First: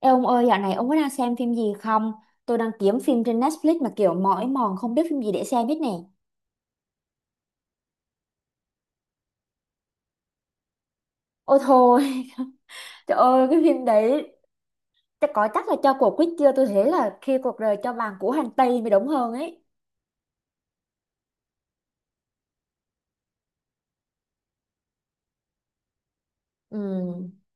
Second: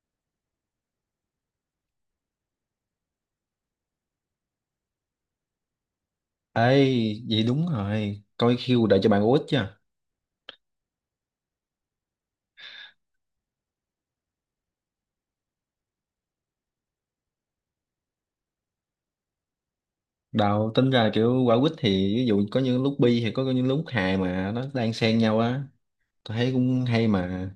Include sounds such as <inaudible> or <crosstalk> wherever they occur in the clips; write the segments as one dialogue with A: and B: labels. A: Ê ông ơi, dạo này ông có đang xem phim gì không? Tôi đang kiếm phim trên Netflix mà kiểu mỏi mòn không biết phim gì để xem hết nè.
B: Ê, vậy đúng rồi. Coi Q đợi cho bạn quýt chứ.
A: Ôi thôi, <laughs> trời ơi, cái phim đấy chắc là cho cuộc quýt chưa? Tôi thấy là khi cuộc đời cho vàng của hành tây mới đúng hơn ấy.
B: Đào tính ra là kiểu quả quýt thì ví dụ có những lúc bi thì có những lúc hài mà nó đang xen nhau á. Tôi thấy cũng hay
A: Ừ.
B: mà.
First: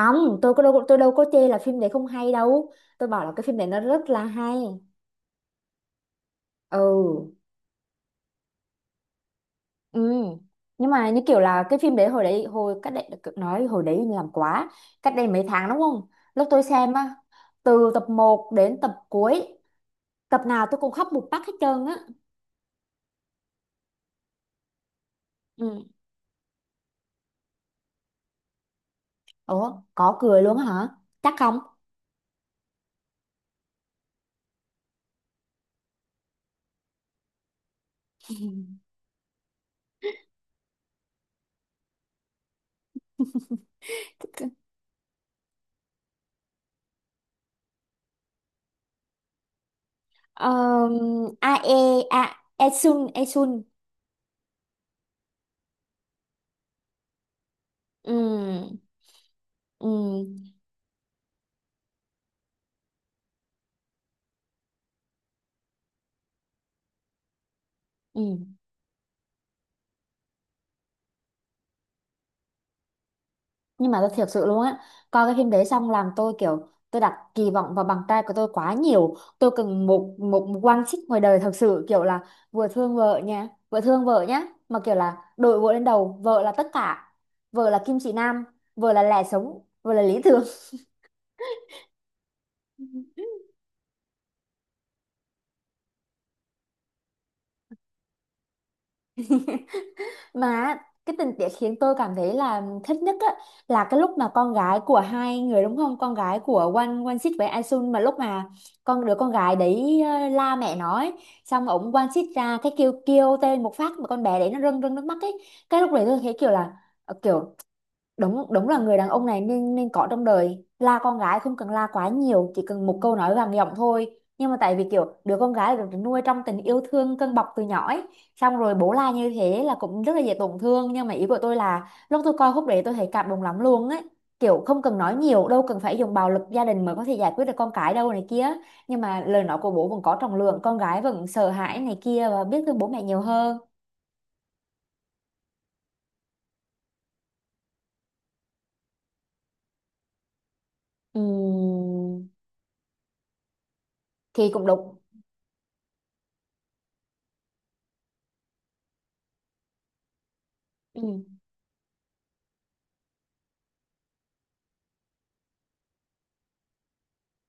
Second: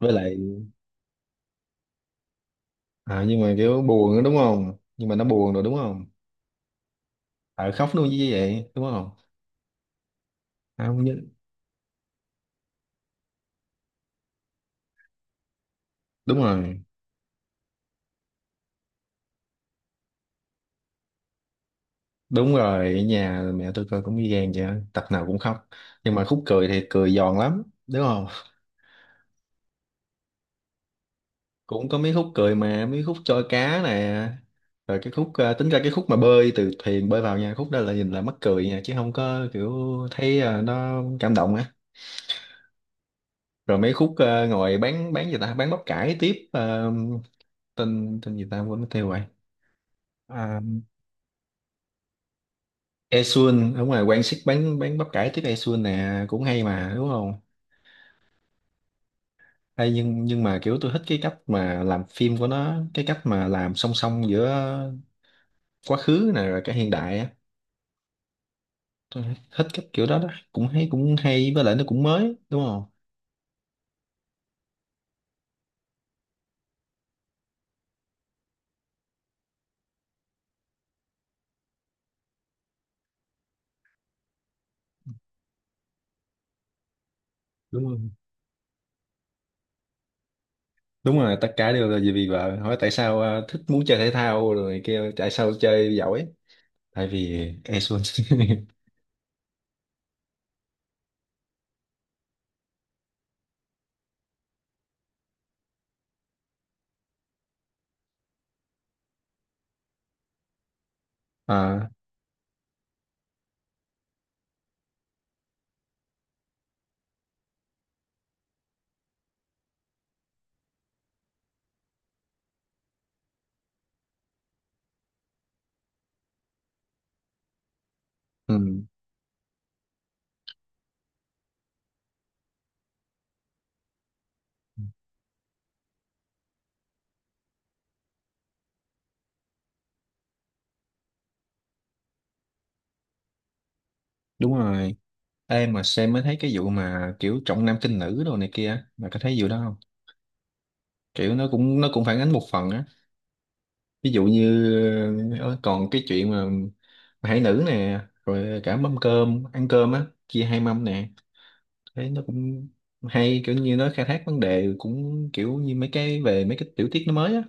B: Với lại
A: tôi đâu có chê là phim đấy không hay đâu. Tôi bảo là
B: nhưng
A: cái
B: mà
A: phim đấy nó
B: kiểu
A: rất
B: buồn đó,
A: là
B: đúng
A: hay.
B: không? Nhưng mà nó buồn rồi đúng không?
A: Ừ.
B: Ờ khóc luôn như vậy đúng không?
A: Ừ.
B: À,
A: Nhưng
B: không
A: mà
B: nhớ.
A: như kiểu là cái phim đấy hồi cách đây nói hồi đấy làm quá cách đây mấy tháng đúng không,
B: Đúng
A: lúc tôi
B: rồi.
A: xem á, từ tập 1 đến tập cuối, tập nào tôi cũng khóc một phát hết trơn á.
B: Đúng rồi, ở nhà mẹ tôi coi cũng ghi gan vậy, á, tập nào cũng khóc.
A: Ừ.
B: Nhưng mà khúc cười thì cười giòn lắm, đúng không?
A: Ủa có cười luôn hả, chắc không?
B: Cũng có mấy khúc cười mà mấy khúc trôi cá nè rồi cái khúc tính ra cái khúc mà bơi từ thuyền bơi vào nha, khúc đó là nhìn là mắc cười nha, chứ không có kiểu thấy nó cảm động á. Rồi mấy khúc ngồi bán gì ta, bán bắp cải tiếp tên tên gì ta quên mất tiêu rồi. À,
A: A e, a e sun e.
B: Esun ở ngoài Quang Sik bán bắp cải tiếp Esun nè, cũng hay mà đúng không?
A: Ừ.
B: Hay, nhưng
A: Ừ.
B: nhưng mà kiểu tôi thích cái cách mà làm phim của nó, cái cách mà làm song song giữa quá khứ nè rồi cả hiện đại á.
A: Ừ.
B: Tôi thích cái kiểu đó đó, cũng hay cũng hay, với lại nó cũng mới đúng không?
A: Nhưng mà tôi thiệt sự luôn á, coi cái phim đấy xong làm tôi kiểu tôi đặt kỳ vọng vào bằng trai của tôi quá nhiều, tôi cần một một, một quan xích ngoài đời thật sự, kiểu là vừa thương vợ nha, vừa thương vợ nhá, mà kiểu là đội vợ lên đầu, vợ là tất cả, vợ là
B: Đúng
A: kim
B: không?
A: chỉ nam, vợ là lẽ sống, vợ là lý tưởng.
B: Đúng rồi, tất cả đều là vì vì vợ. Hỏi tại sao thích muốn chơi thể thao rồi kêu tại sao chơi giỏi, tại vì e. <laughs>
A: Mà cái tình tiết khiến tôi cảm thấy là thích nhất á, là cái lúc mà con gái của hai người, đúng không? Con gái của Wan Wan Sít với Aisun, mà lúc mà đứa con gái đấy la mẹ nó ấy, xong
B: À,
A: ổng Wan Sít ra cái kêu kêu tên một phát mà con bé đấy nó rưng rưng nước mắt ấy. Cái lúc đấy tôi thấy kiểu là kiểu đúng đúng là người đàn ông này nên nên có trong đời, la con gái không cần la quá nhiều, chỉ cần một câu nói vàng giọng thôi, nhưng mà tại vì kiểu đứa con gái được nuôi trong tình yêu thương cân bọc từ nhỏ ấy, xong rồi
B: ừ,
A: bố la như thế là cũng rất là dễ tổn thương. Nhưng mà ý của tôi là lúc tôi coi khúc đấy tôi thấy cảm động lắm luôn ấy, kiểu không cần nói nhiều, đâu cần phải dùng bạo lực gia đình mới có thể giải quyết được con cái đâu này kia, nhưng mà lời nói của bố vẫn có trọng lượng, con gái vẫn sợ hãi này kia và biết thương bố mẹ nhiều hơn.
B: đúng rồi. Ê, mà xem mới thấy cái vụ mà kiểu trọng nam khinh nữ đồ này kia, mà có thấy vụ đó không? Kiểu nó cũng phản
A: Ừm,
B: ánh một phần á. Ví dụ
A: thì cũng
B: như
A: đúng.
B: còn cái chuyện mà hải nữ nè, rồi cả mâm cơm ăn cơm á chia hai mâm nè,
A: Ừ.
B: thế nó cũng hay, kiểu như nó khai thác vấn đề cũng kiểu như mấy cái về mấy cái tiểu tiết nó mới á,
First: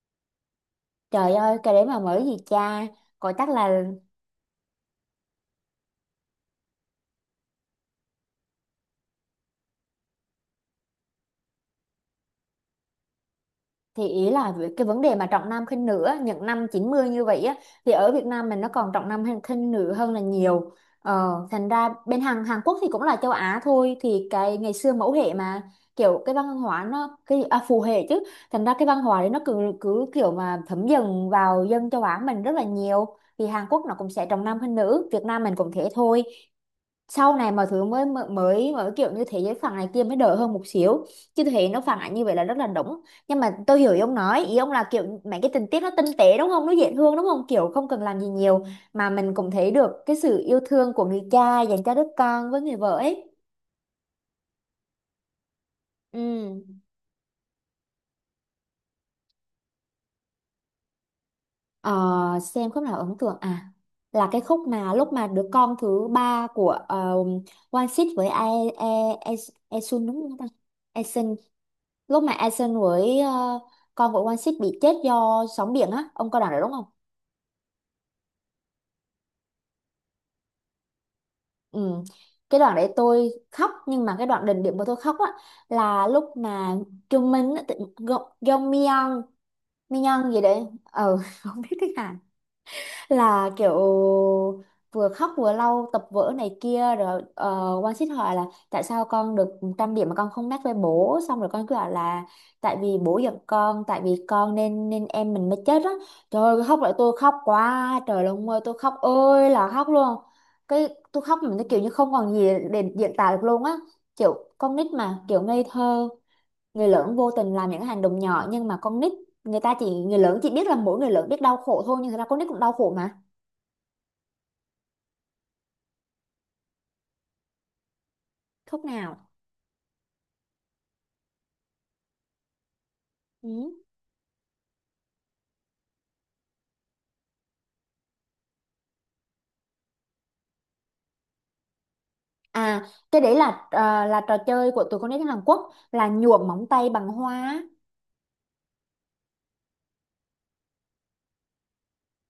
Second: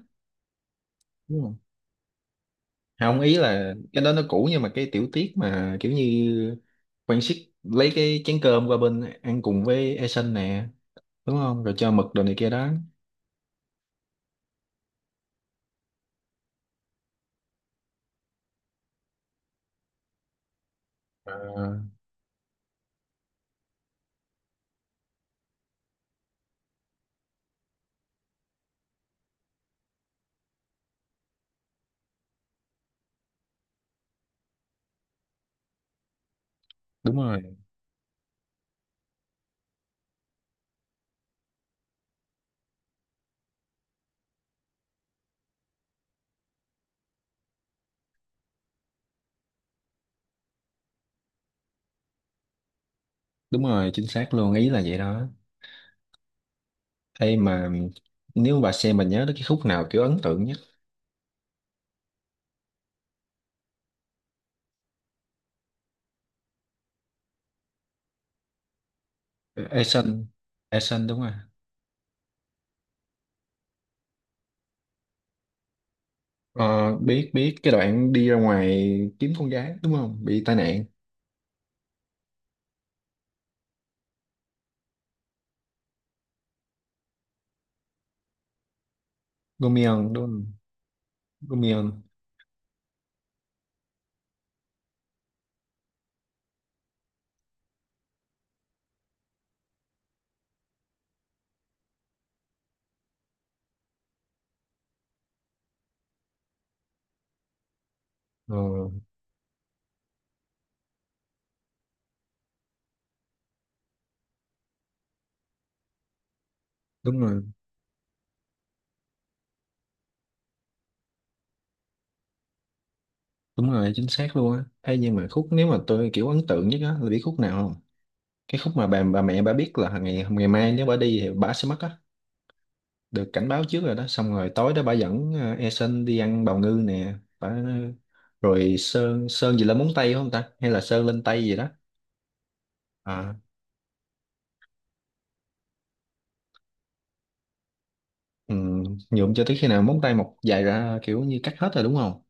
A: Trời
B: đúng không?
A: ơi, cái đấy mà mới gì cha.
B: Không,
A: Có
B: ý
A: chắc
B: là
A: là
B: cái đó nó cũ nhưng mà cái tiểu tiết mà kiểu như quan siết lấy cái chén cơm qua bên ăn cùng với Eason nè, đúng không, rồi cho mực đồ này kia đó.
A: thì ý là về cái vấn đề mà trọng nam khinh nữ á, những năm 90 như vậy á, thì ở Việt Nam mình nó còn trọng nam hay khinh nữ hơn là nhiều.
B: Ờ,
A: Ờ, thành ra bên Hàn Hàn Quốc thì cũng là châu Á thôi, thì cái ngày xưa mẫu hệ mà, kiểu cái văn hóa nó cái phù hệ chứ. Thành ra cái văn hóa đấy nó cứ cứ kiểu mà thấm dần vào dân châu Á mình rất là nhiều. Thì Hàn Quốc nó cũng sẽ trọng nam khinh nữ, Việt Nam mình cũng thế thôi.
B: đúng
A: Sau này
B: rồi,
A: mọi thứ mới mới mới mới kiểu như thế giới phẳng này kia mới đỡ hơn một xíu, chứ thế nó phản ánh như vậy là rất là đúng. Nhưng mà tôi hiểu ý ông nói, ý ông là kiểu mấy cái tình tiết nó tinh tế đúng không, nó dễ thương đúng không, kiểu không cần làm gì nhiều mà mình cũng thấy được cái sự yêu thương của người cha dành cho đứa con với người vợ ấy.
B: đúng rồi, chính xác luôn, ý là vậy đó.
A: Ừ.
B: Ê mà nếu bà xem, bà nhớ đến cái khúc nào kiểu ấn tượng nhất?
A: Ờ, xem khúc nào ấn tượng à, là cái khúc mà lúc mà đứa con thứ ba của uh, One Six với Ae Ae Ae Ae Sun, đúng
B: Eason,
A: không ta?
B: Eason đúng rồi.
A: Lúc mà Asen với con của One Six bị chết do sóng biển á, ông coi đoạn đấy đúng không?
B: Ờ, biết biết cái đoạn đi ra ngoài kiếm con gái đúng không, bị tai nạn.
A: Ừ. Cái đoạn đấy tôi khóc, nhưng mà cái đoạn đỉnh điểm mà tôi khóc á là lúc mà Trung Minh á, Go Go Myeon
B: Gomion đúng
A: Myeon gì
B: không?
A: đấy, <laughs> không biết tiếng
B: Gomion.
A: Hàn, là kiểu vừa khóc vừa lau tập vở này kia, rồi One Sit hỏi là tại sao con được 100 điểm mà con không mét với bố, xong rồi con cứ bảo là tại vì bố giận con, tại vì con nên nên em mình mới chết á. Trời ơi, khóc lại tôi khóc quá trời luôn,
B: Ờ,
A: ơi tôi khóc ơi là khóc luôn. Cái tôi khóc mình cái kiểu như không còn gì để diễn tả được luôn á, kiểu con nít mà kiểu ngây thơ, người lớn
B: đúng
A: vô
B: rồi,
A: tình làm những cái hành động nhỏ, nhưng mà con nít, người lớn chỉ biết là mỗi người lớn biết đau khổ thôi, nhưng thật ra con nít cũng đau khổ mà.
B: đúng rồi, chính xác luôn á. Hay, nhưng mà khúc nếu mà tôi kiểu ấn tượng nhất á, là biết khúc nào không? Cái khúc
A: Khúc
B: mà bà
A: nào?
B: mẹ bà biết là ngày ngày mai nếu bà đi thì bà sẽ mất á, được cảnh báo
A: Ừ.
B: trước rồi đó, xong rồi tối đó bà dẫn Eason đi ăn bào ngư nè. Bà rồi sơn sơn gì lên móng tay không ta, hay là sơn lên tay gì đó.
A: À cái
B: À,
A: đấy là là trò chơi của tụi con nít Hàn Quốc, là nhuộm móng tay bằng hoa.
B: ừ, nhuộm cho tới khi nào móng tay mọc dài ra kiểu như cắt hết rồi đúng không?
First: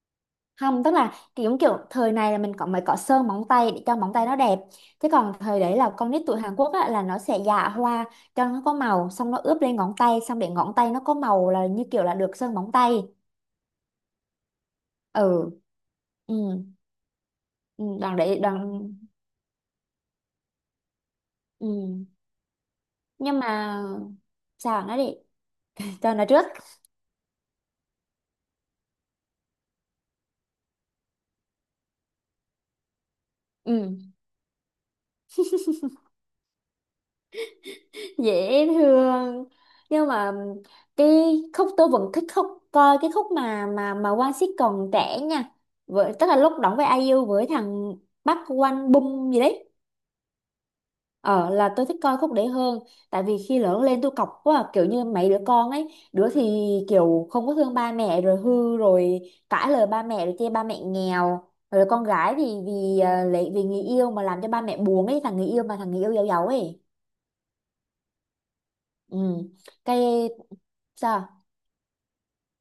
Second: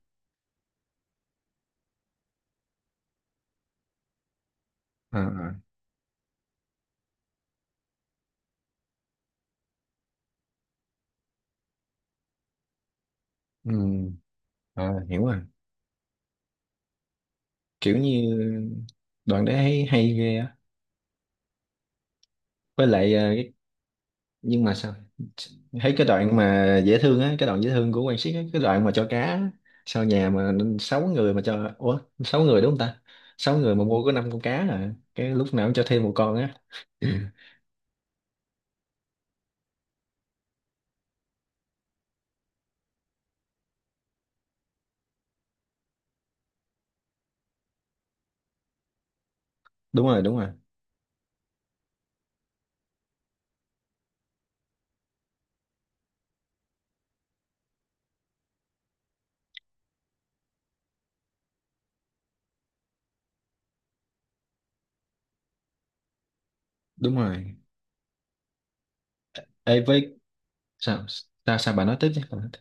A: Không, tức là kiểu kiểu thời này là mình có mới có sơn móng tay để cho móng tay nó đẹp, thế
B: À,
A: còn
B: à,
A: thời đấy là con nít tụi Hàn Quốc á, là nó sẽ dạ hoa cho nó có màu, xong nó ướp lên ngón tay, xong để ngón tay nó có màu là như kiểu là được sơn móng tay.
B: ừ, à hiểu rồi.
A: Ừ. Ừ, ừ.
B: Kiểu
A: Đoàn
B: như
A: đấy đoàn.
B: đoạn đấy hay, hay ghê á.
A: Ừ.
B: Với lại
A: Nhưng
B: cái,
A: mà
B: nhưng mà
A: sao,
B: sao?
A: nói đi.
B: Thấy cái
A: Cho nó
B: đoạn
A: trước.
B: mà dễ thương á, cái đoạn dễ thương của Quang Siết á, cái đoạn mà cho cá á, sau nhà mà sáu người mà cho, ủa sáu người đúng không ta, sáu người mà mua
A: Ừ,
B: có năm con cá à, cái lúc nào cũng cho thêm một con á. <clears throat> Ừ.
A: dễ thương. Nhưng mà cái khúc tôi vẫn thích khúc, coi cái khúc mà Quang Sít còn trẻ nha, với tức là lúc đóng với ai IU với thằng bắc Quang Bum gì đấy,
B: Đúng rồi, đúng rồi,
A: ờ là tôi thích coi khúc đấy hơn, tại vì khi lớn lên tôi cọc quá à, kiểu như mấy đứa con ấy, đứa thì kiểu không có thương ba mẹ rồi hư rồi, cãi lời ba mẹ, rồi chê ba mẹ nghèo, rồi con gái thì vì lấy vì người yêu mà làm cho ba mẹ buồn ấy, thằng người yêu mà thằng người yêu giàu giàu ấy.
B: đúng rồi.
A: Ừ.
B: Ê,
A: Cái
B: với, sao,
A: sao?
B: Sao bà nói tiếp chứ. Bà nói tiếp.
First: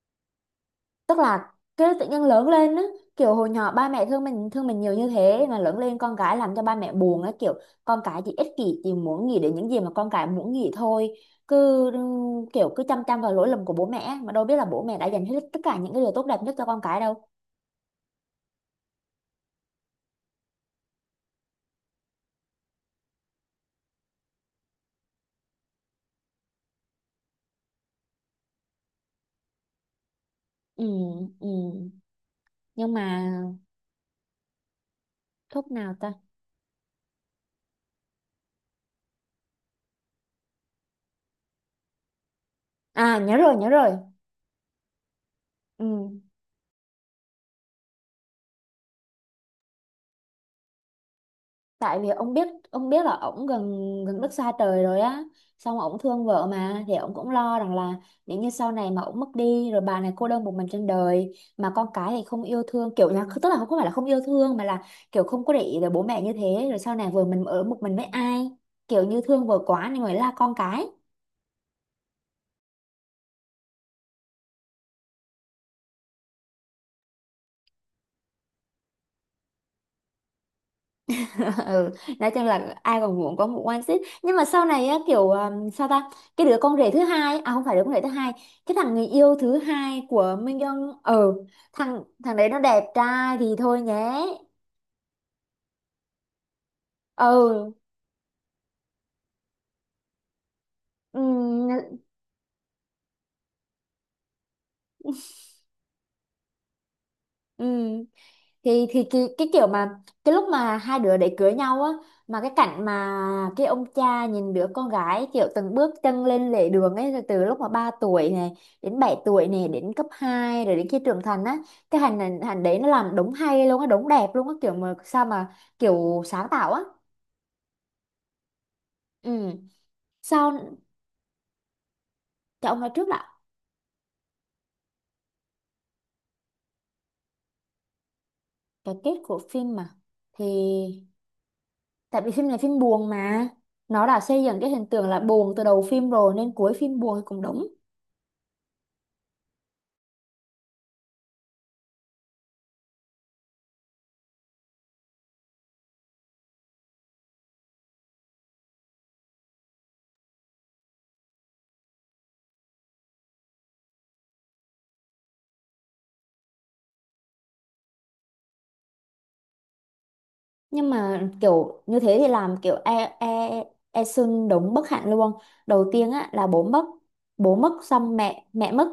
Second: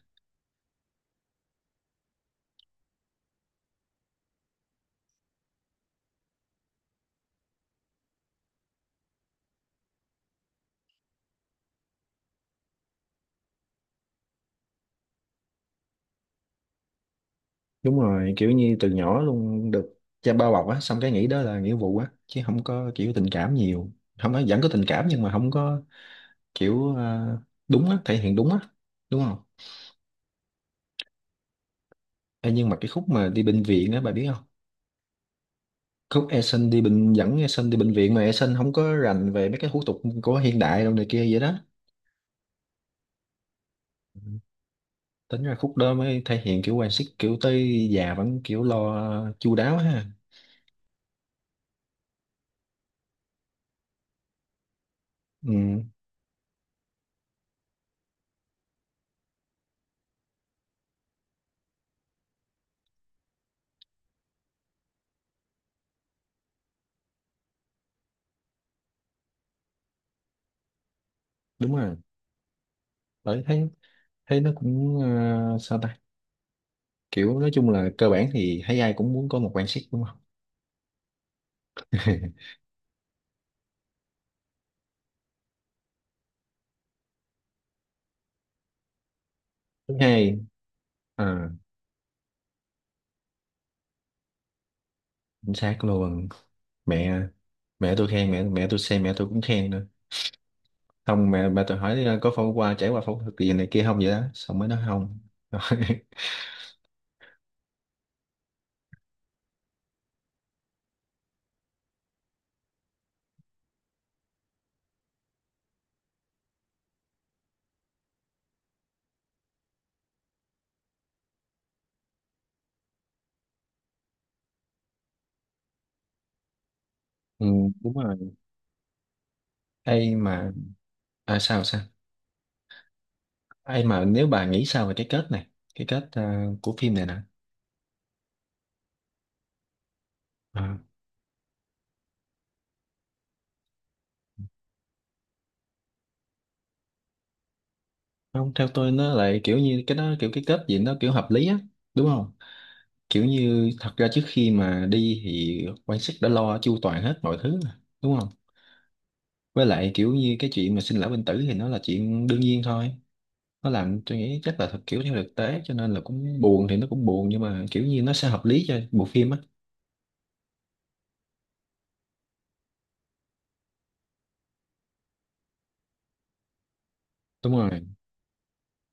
A: Tức là cái tự nhiên lớn lên á, kiểu hồi nhỏ ba mẹ thương mình, thương mình nhiều như thế, mà lớn lên con cái làm cho ba mẹ buồn á, kiểu con cái chỉ ích kỷ chỉ muốn nghĩ đến những gì mà con cái muốn nghĩ thôi, cứ kiểu cứ chăm chăm vào lỗi lầm của bố mẹ á, mà đâu biết là bố mẹ đã dành hết tất cả những cái điều tốt đẹp nhất cho con cái đâu.
B: Đúng rồi, kiểu như từ nhỏ luôn được cha bao bọc á, xong cái nghĩ đó là nghĩa vụ á, chứ không có kiểu tình cảm nhiều. Không, nói vẫn có tình cảm nhưng mà không có kiểu đúng á, thể hiện đúng á, đúng không?
A: Ừ. Ừ.
B: Ê, nhưng mà cái
A: Nhưng
B: khúc
A: mà
B: mà đi bệnh viện á, bà biết không?
A: thuốc nào ta?
B: Khúc Eason đi bệnh, dẫn Eason đi bệnh viện mà Eason không có rành về mấy cái hủ tục của hiện đại đâu này kia vậy đó.
A: À nhớ rồi, nhớ rồi.
B: Ừ. Tính ra khúc
A: Ừ.
B: đó mới thể hiện kiểu quan sức kiểu tới già vẫn kiểu lo chu đáo ha.
A: Tại vì ông biết, ông biết là ổng gần, gần đất xa trời rồi á, xong
B: Ừ,
A: ổng thương vợ mà, thì ổng cũng lo rằng là nếu như sau này mà ổng mất đi rồi, bà này cô đơn một mình trên đời, mà con cái thì không yêu thương, kiểu là tức là không phải là không yêu thương mà là kiểu không có để ý tới bố mẹ như thế, rồi sau này vừa mình ở một mình với ai, kiểu như thương vợ quá nên mới la con cái.
B: đúng rồi. Bởi thấy, thấy nó cũng sao ta, kiểu nói chung là cơ bản thì thấy ai cũng muốn có một quan sức đúng không.
A: <laughs> Ừ. Nói chung
B: <laughs>
A: là ai còn muốn có một one seat, nhưng mà sau này á, kiểu sao ta, cái đứa con rể thứ hai, à không phải đứa con rể thứ hai, cái thằng người yêu thứ
B: Thứ
A: hai của
B: hai,
A: Minh Young, ừ.
B: à,
A: Thằng thằng đấy nó đẹp trai thì thôi nhé.
B: chính xác luôn. mẹ
A: Ừ.
B: mẹ tôi khen, mẹ mẹ tôi xem mẹ tôi cũng khen nữa. Không, mẹ ba tôi
A: Ừ.
B: hỏi có phẫu, qua trải qua phẫu thuật gì này kia không vậy đó, xong mới nói không. <laughs>
A: Ừ. Thì cái kiểu mà cái lúc mà hai đứa để cưới nhau á, mà cái cảnh mà cái ông cha nhìn đứa con gái kiểu từng bước chân lên lề đường ấy, rồi từ lúc mà 3 tuổi này, đến 7 tuổi này, đến cấp hai, rồi đến khi trưởng thành á, cái hành hành hành đấy nó làm đúng hay luôn á, đúng đẹp luôn á, kiểu mà sao mà kiểu sáng tạo á.
B: Ừ, đúng rồi.
A: Ừ.
B: <laughs> Ai mà,
A: Sao?
B: sao sao?
A: Cho ông nói trước đã.
B: Ai mà, nếu bà nghĩ sao về cái kết này, cái kết của phim này nè.
A: Cái kết của phim mà, thì
B: Ờ,
A: tại vì phim này phim buồn mà, nó đã xây dựng cái hình tượng là buồn từ đầu phim rồi nên cuối phim buồn thì cũng đúng.
B: không, theo tôi nó lại kiểu như cái đó kiểu cái kết gì nó kiểu hợp lý á, đúng không? Kiểu như thật ra trước khi mà đi thì quan sát đã lo chu toàn hết mọi thứ mà, đúng không? Với lại kiểu như cái chuyện mà sinh lão bệnh tử thì nó là chuyện đương nhiên thôi. Nó làm tôi nghĩ chắc là thật, kiểu theo thực tế, cho nên là cũng buồn thì nó cũng buồn nhưng mà kiểu như nó sẽ hợp lý cho bộ phim á.
A: Nhưng mà kiểu như thế thì làm kiểu e e e xưng đúng bất hạnh luôn. Đầu tiên á là
B: Đúng
A: bố
B: rồi.
A: mất xong mẹ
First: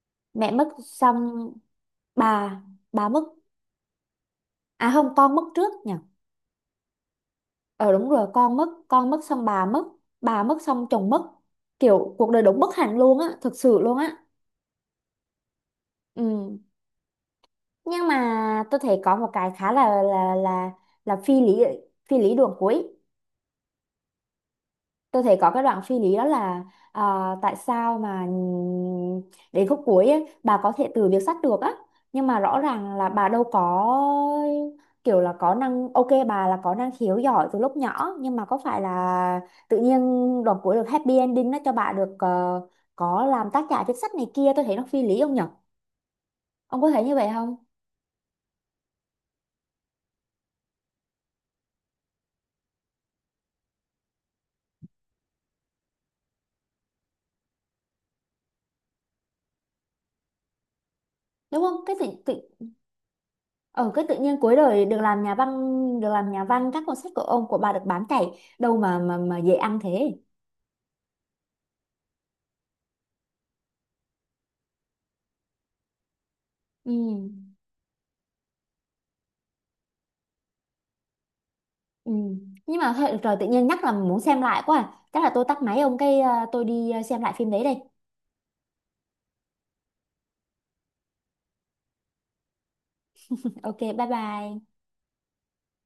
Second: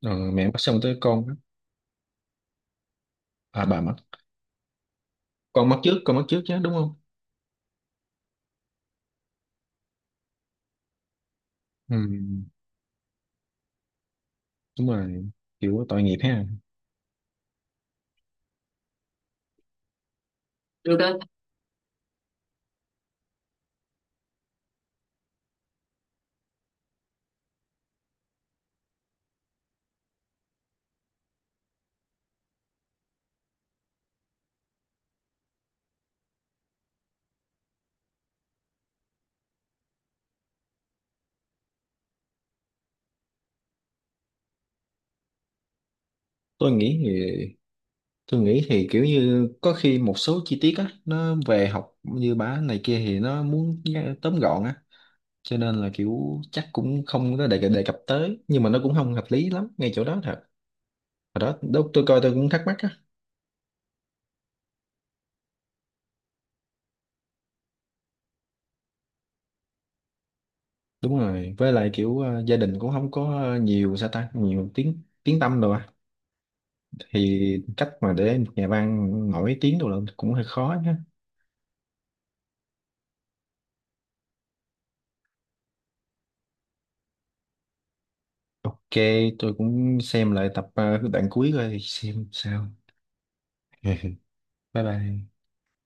B: Ờ, mẹ
A: mẹ
B: mất
A: mất
B: xong tới con á.
A: xong bà bà mất.
B: À bà mất.
A: À không, con mất
B: Con
A: trước
B: mất
A: nhỉ.
B: trước, con mất trước chứ đúng không?
A: Ờ đúng rồi, con mất xong bà mất xong chồng mất.
B: Ừ,
A: Kiểu cuộc đời đúng bất hạnh luôn á, thực sự luôn á.
B: đúng rồi, kiểu tội nghiệp ha.
A: Ừ. Nhưng mà tôi thấy có một cái khá là là là
B: Được
A: là
B: đó.
A: phi lý, phi lý đường cuối. Tôi thấy có cái đoạn phi lý đó là à, tại sao mà đến khúc cuối ấy, bà có thể từ việc sắt được á, nhưng mà rõ ràng là bà đâu có, kiểu là có năng ok, bà là có năng khiếu giỏi từ lúc nhỏ, nhưng mà có phải là tự nhiên đoạn cuối được happy ending nó cho bà được có làm tác giả viết sách này kia, tôi thấy nó phi lý không nhở?
B: tôi
A: Ông có
B: nghĩ
A: thấy
B: thì
A: như vậy không?
B: tôi nghĩ thì kiểu như có khi một số chi tiết á nó về học như bả này kia thì nó muốn nghe- tóm gọn á, cho nên là kiểu chắc cũng không có đề, đề cập tới, nhưng mà nó cũng không hợp lý lắm ngay chỗ đó thật. Hồi đó
A: Đúng không,
B: lúc
A: cái
B: tôi
A: tự
B: coi tôi cũng thắc
A: tự
B: mắc á.
A: ở cái tự nhiên cuối đời được làm nhà văn, được làm nhà văn, các cuốn sách của ông của bà được bán chạy đâu mà dễ ăn thế.
B: Đúng rồi, với lại kiểu gia đình cũng không có nhiều, sao ta, nhiều tiếng tiếng tăm đâu á,
A: Ừ,
B: thì cách mà để một nhà văn nổi tiếng đâu là cũng hơi khó nhá.
A: ừ. Nhưng mà thôi, được rồi, tự nhiên nhắc là muốn xem lại quá à. Chắc là tôi tắt máy ông cái à, tôi đi à, xem lại phim đấy đây.
B: Ok, tôi cũng xem lại tập đoạn cuối coi xem sao.
A: <laughs> Ok, bye
B: <laughs>
A: bye.
B: Bye bye.